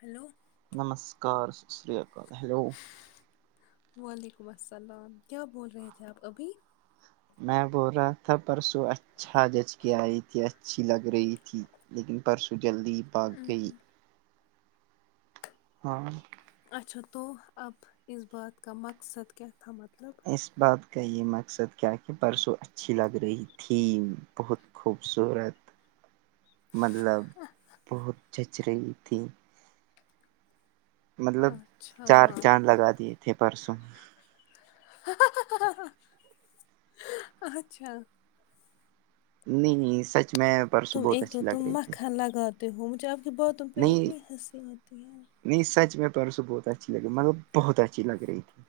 Hello نمسکار سسیکار hello وعلیکم السلام کیا بول رہے تھے آپ ابھی میں بول رہا تھا پرسوں اچھا جچ کے آئی تھی اچھی لگ رہی تھی لیکن پرسوں جلدی ہی بھاگ گئی ہاں اچھا تو اب اس بات کا مقصد کیا تھا مطلب اس بات کا یہ مقصد کیا کہ پرسوں اچھی لگ رہی تھی بہت خوبصورت [inaudible] مطلب بہت جچ رہی تھی مطلب اچھا چار چاند لگا دیے تھے پرسوں اچھا نہیں نہیں سچ میں پرسوں تم بہت اک تو اچھی لگ تم رہی تھی مکھن لگات تے ہو مجھے آپ کی باتوں پہ نہیں اتنی ہنسی آتی ہے نہیں سچ میں پرسوں بہت اچھی لگی مطلب بہت اچھی لگ رہی تھی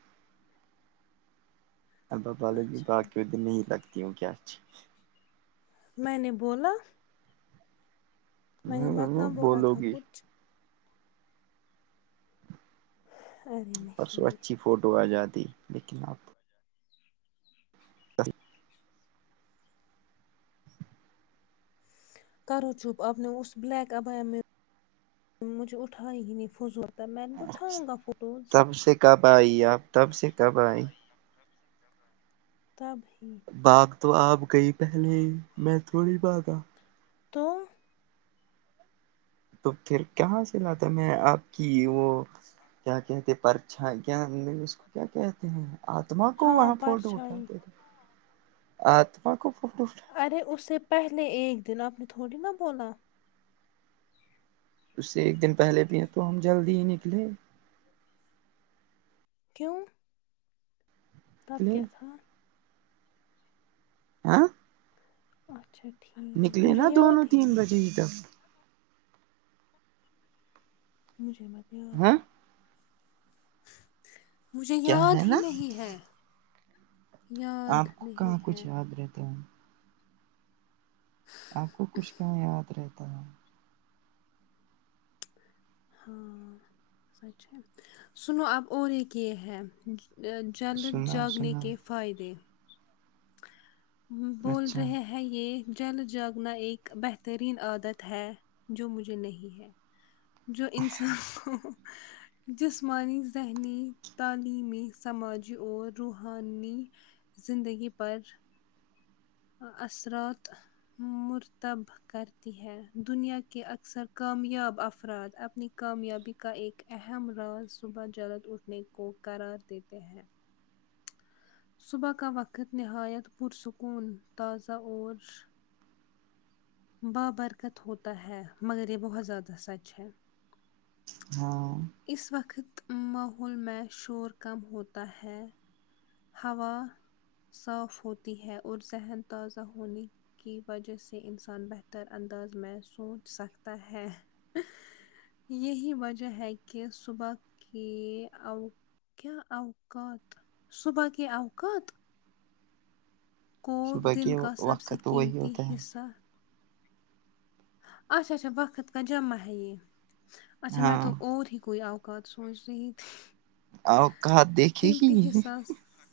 [inaudible] اب بولوگی اچھا باکی دن نہیں لگتی ہوں کیا اچھی میں نے بولا میں نے مت نہ بولا بولو تھا گی کچھ ارے پرسوں نہیں اچھی فوٹو آ جاتی لیکن آپ [unintelligible] کرو چپ آپ نے اس بلیک ابیا میں مجھے اٹھائی ہیی نہیں فضول تھا۔ میں اٹھاؤں گا فوٹوز تب سے کب آئی آپ تب سے کب آئی تب ہی باگ تو آپ گئی پہلے ہی میں تھوڑی بھاگا تو تو پھر کہاں سے لاتا میں آپ کی وہ کیا کہتے ہیں پرچھائی کیا ہندی میں اس کو کیا کہتے ہیں آتما کو ہاں وہاں فوٹو پرچھائی اٹھاتے تھے آتما کو فوٹو ارے اسے پہلے ایک دن اپنی تھوڑی نا بولا اس سے ایک دن پہلے بھی ہیں تو ہم جلدی ہی نکلے کیوں تب نکلے کیا تھا آں اچھا ٹھیک نکلے مجھے نا یاد دونوں ہی تین نہیں بجے ہے ہی تک مجھے مزے یاد ہاں ہے مجھے کیا یاد ہے ہی نا نہیں ہے یاد آپ کو نہیں کہاں ہے کچھ یاد رہتا ہے آپ کو کچھ کہاں یاد رہتا ہے ہاں سچ ہے سنو اب اور ایک یہ ہے جلد سنا جاگنے سنا کے فائدے بول اچھا رہے ہے ہے یہ جلد جاگنا ایک بہترین عادت ہے جو مجھے نہیں ہے جو انسان کو جسمانی ذہنی تعلیمی سماجی اور روحانی زندگی پر اثرات مرتب کرتی ہے دنیا کے اکثر کامیاب افراد اپنی کامیابی کا ایک اہم راز صبح جلد اٹھنے کو قرار دیتے ہیں صبح کا وقت نہایت پرسکون تازہ اور بہ برکت ہوتا ہے مگر یہ بہت زیادہ سچ ہے ہاں اس وقت ماحول میں شور کم ہوتا ہے ہوا صاف ہوتی ہے اور ذہن تازہ ہونی کی وجہ سے انسان بہتر انداز میں سونچ سکتا ہے یہی وجہ ہے کہ صبح کی اب کیا اوقات صبح کے اوقات کو صبح دن کے کا سب سے وقت وہی قیمتی ہوتا ہے حصہ اچھا اچھا وقت کا جمع ہے یہ اچا میں ہاں تو اور ہی کوئی آؤ بات سوچ رہی تھی اوقات دیکھے ہی نہیں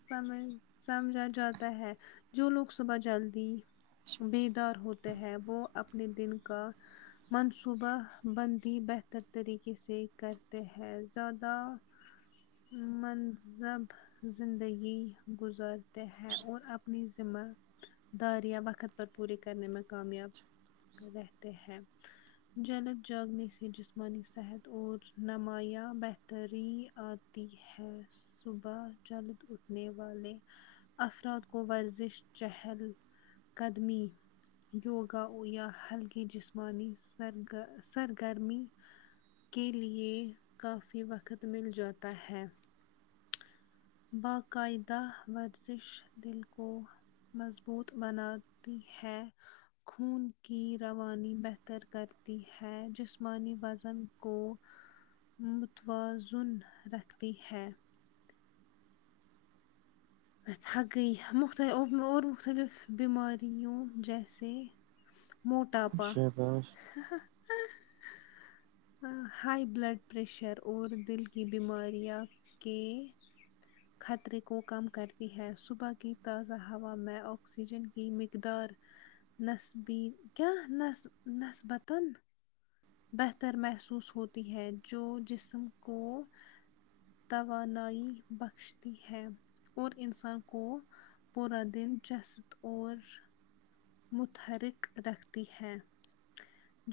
سمج سمجھا جاتا ہے جو لوگ صبح جلدی بیدار ہوتے ہے وہ اپنے دن کا منصوبہ بندی بہتر طریقے سے کرتے ہیں زیادہ منصب زندگی گزارتے ہیں اور اپنی ذمہ داریاں وقت پر پوری کرنے میں کامیاب رہتے ہیں چلو جلدی سے جسمانی صحت اور نمایاں بہتری آتی ہے ہے صبح جلد اٹھنے والے افراد کو ورزش چہل قدمی یوگا ہویا ہلکی جسمانی سر گر سرگرمی کے لیے کافی وقت مل جاتا ہے باقاعدہ ورزش دل کو مضبوط بناتی ہے خون کی روانی بہتر کرتی ہے جسمانی وزن کو متوازن رکھتی ہے میں تھک گئی مختلف اور مختلف بیماریوں جیسے موٹاپا شاباش ہائی بلڈ پریشر اور دل کی بیماریاں کے خطرے کو کم کرتی ہے صبح کی تازہ ہوا میں آکسیجن کی مقدار نسبین کیایا نس نسبتان بہتر محسوس ہوتی ہے جو جسم کو توانائی بخشتی ہے اور انسان کو پورا دن چستت اور متحرک رکھتی ہے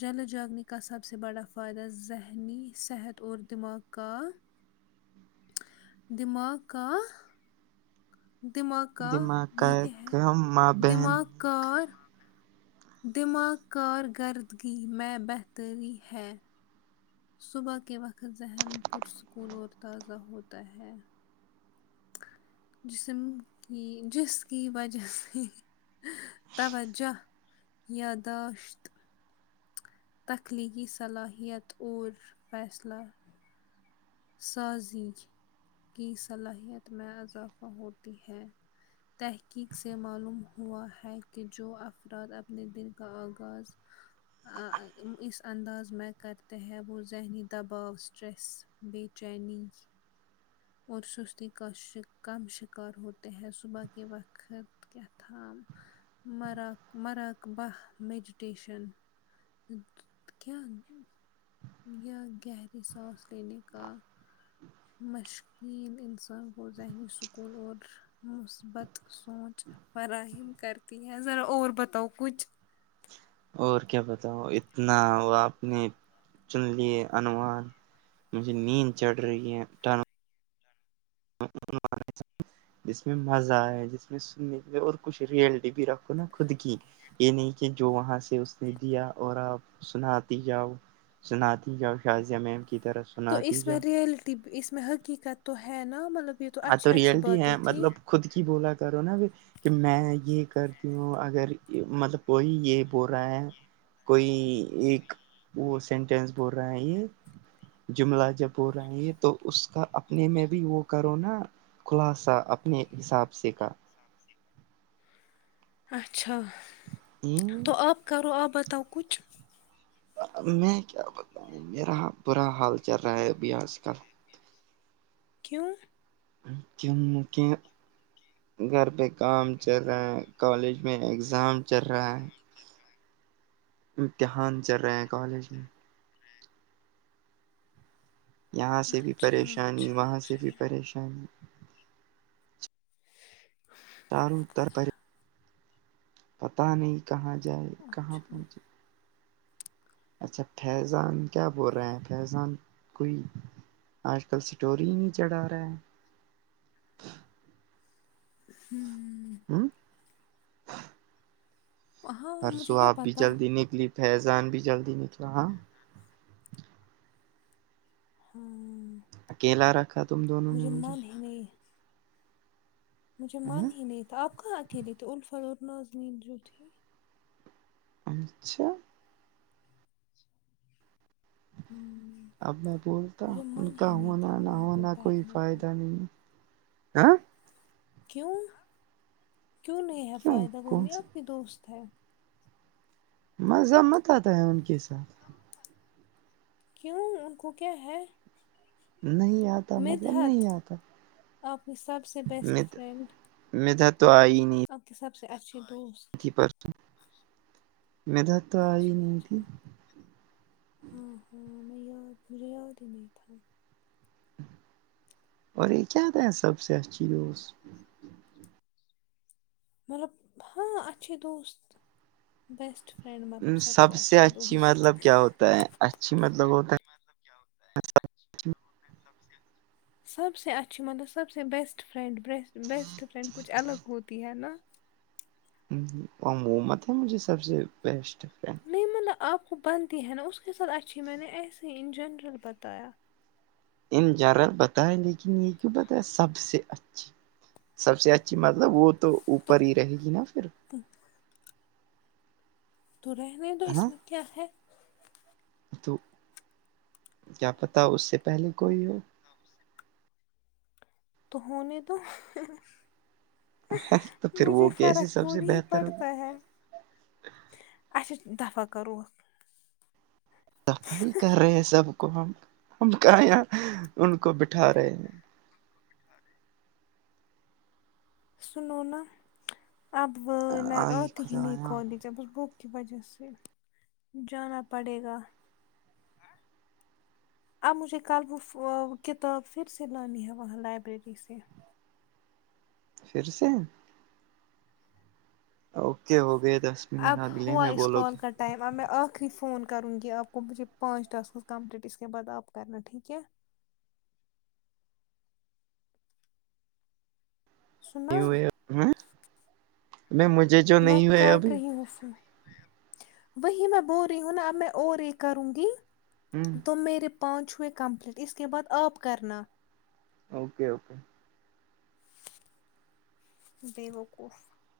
جلیں جاگنے کا سب سے بڑا فائدہ ذہنی صحت اور دماغ کا دماغ کا دماغہ دماغ کا یہ کیا ہے کم ماں بہن دماغ کار دماغ کارکردگی میں بہتری ہے صبح کے وقت ذہن پرسکون اور تازہ ہوتا ہے جسم کی جس کی وجہ سے توجہ یاداشت تخلیقی صلاحیت اور فیصلہ سازی کی صلاحیت میں اضافہ ہوتی ہے تحقیق سے معلوم ہوا ہے کہ جو افراد اپنے دل کا آغاز اس انداز میں کرتے ہیں وہ ذہنی دباؤ اسٹریس بے چینی اور سستی کا کم شکار ہوتے ہیں صبح کے وقت کیاتام مراک مراک بہ میڈیٹیشن کیا یا گہری ساس لینے کا مشقین انسان گو ذہنی سکون اور مثبت سوچ فراہم کرتی ہے ذرا اور بتاؤ کچھ اور کیا بتاؤ اتنا آپ نے چن لیے انوومان مجھے نین چڑ رہی ہے چلو جس میں مزہ آئے جس میں سننے کے اور کچھ ریئلٹی بھی رکھو نا خود کی یہ نہیں کہ جو وہاں سے اس نے دیا اور آپ سناتی جاؤ سناتی جاؤ شازیہہ میم کی طرف تو اس میں ریئلٹی ا میں حقیقت تو ہے نا مطلب یہ تو ہاں اچھی اچھی ریئلٹی باتیں ہے تھی مطلب خود کی بولا کرو نا کہ میں یہ کرتی ہوں اگر مطلب کوئی یہ بول رہا ہے کوئی ایک وہ سینٹینس بول رہا ہے یہ جملہ جب ہول رہا ہے تو اس کا اپنے میں بھی وہ کرو نا خلاصہ اپنے حساب سے کا اچھا تو آپ کرو آپ بتاؤ کچھ آب میں کیا بتاؤں میرا برا حال چل رہا ہے ابھی آج کل کیوں کیوں کی گھر پہ کام چل رہیں کالج میں اگزام چل رہا ہے امتحان چل رہے ہیں کالج میں یہاں سے بھی اچھا پریشانی اچھا وہاں سے بھی اچھا پریشانی تارو تر پری پتہ نہیں کہاں جائے کہاں اچھا ہوں پہنچے اچھا فیضان کیا بول رہے ہیں فیضان کوئی آج کل اسٹور ہی نہیں چڑھا رہا ہیں ہوں ہمم ہاں پرسوم مجھے کیا آپ بھی پتا جلدی نکلی فیضان بھی جلدی نکلا ہاں ہاں اکیلا رکھت مجھے من ہی نہیں مجھے مان ہی نہیں تھا آپ کہاں اکیلے تھے اور ناظمین جو تھی اچھا [unintelligible] اب میں بولتا مجھے ان من کا ہی نہیں تھا ہونا نہ وہاں پہ ہونا کوئی بیٹھنے کو فائدہ نہیں ہے کیوں کیوں نہیں ہے کیوں فائدہ وہ کون نہیں سا آپ کی دوست ہے مزہ مت آتا ہے ان کے ساتھ کیوں ان کو کیا ہے نہیں آتا مطلب نہیں مدحت آتا آپ کی سب سے بیسٹ نہیں فرینڈ ندھا تو آئی نہیں آپ کی سب سے اچھی دوست پرسوم ندا تو آئی اچھا نہیں اچھا تھی ہاں ہاں میں یاد مجھے یاد ہی نہیں تھا اور یہ کیا تھا سب سے اچھی دوست مطلب ہاں اچھی دوست بیسٹ فرینڈ مطلب سب سے اچھی دوست اچھی مطلب ہوتا ہے سب سے اچھی مطلب سب سے بیسٹ فرینڈ بیس بیسٹ فرینڈ کچھ الگ ہوتی ہے نا موہ مت ہیں مجھے سب سے بیسٹ فرینڈ نہیں مطلب آپ کو بنتی ہے نا اس کے ساتھ اچھی میں نے ایسے ان جنرل بتایا ان زرہ بتائے کی کیوں بتائے سب سے اچھی سب سے اچھی مطلب وہ تو اوپر ہی رہے گی نا پھر تو رہنے دو اس ہاں میں کیا ہے تو کیا پتا اس سے پہلے کوئی ہو تو ہوں نے دو تو پھر مجھے وہ کیسے فرق سب سے تھوڑی ہی بہتر ہو پڑتا ہے اچھا دفع کرو دفع ہی کر رہے ہیں سب کو ہم ہم کہاں یہاں ان کو بیٹھا رہے ہیں سونونا اب میں آئی آتی ہی نہیں خدایا کالج بک کی وجہ سے جانا پڑے گا اب مجھے کل وہ کتاب پھر سے لانی ہے وہاں لائبریری سے پھر سے اوکے ہو گئے دس منٹ اب اگلے ہوا میں اس بولو کال گے کٹ ٹائم آپ میں آخری فون کرونگی آپ کو مجھے پانچ دس کام ریپیس کے بعد آپ کرنا ٹھیک ہے سنا نہیںئے میں مجھے جو نہیں ہوئے ابھی اوفو وہی میں بول رہی ہوں نا اب میں اور ایک کروں گی ہ تم میرے پانچ ہو ئے کمپلیٹ اس کے بعد آپ کرنا اوکے اوکے بے وقوف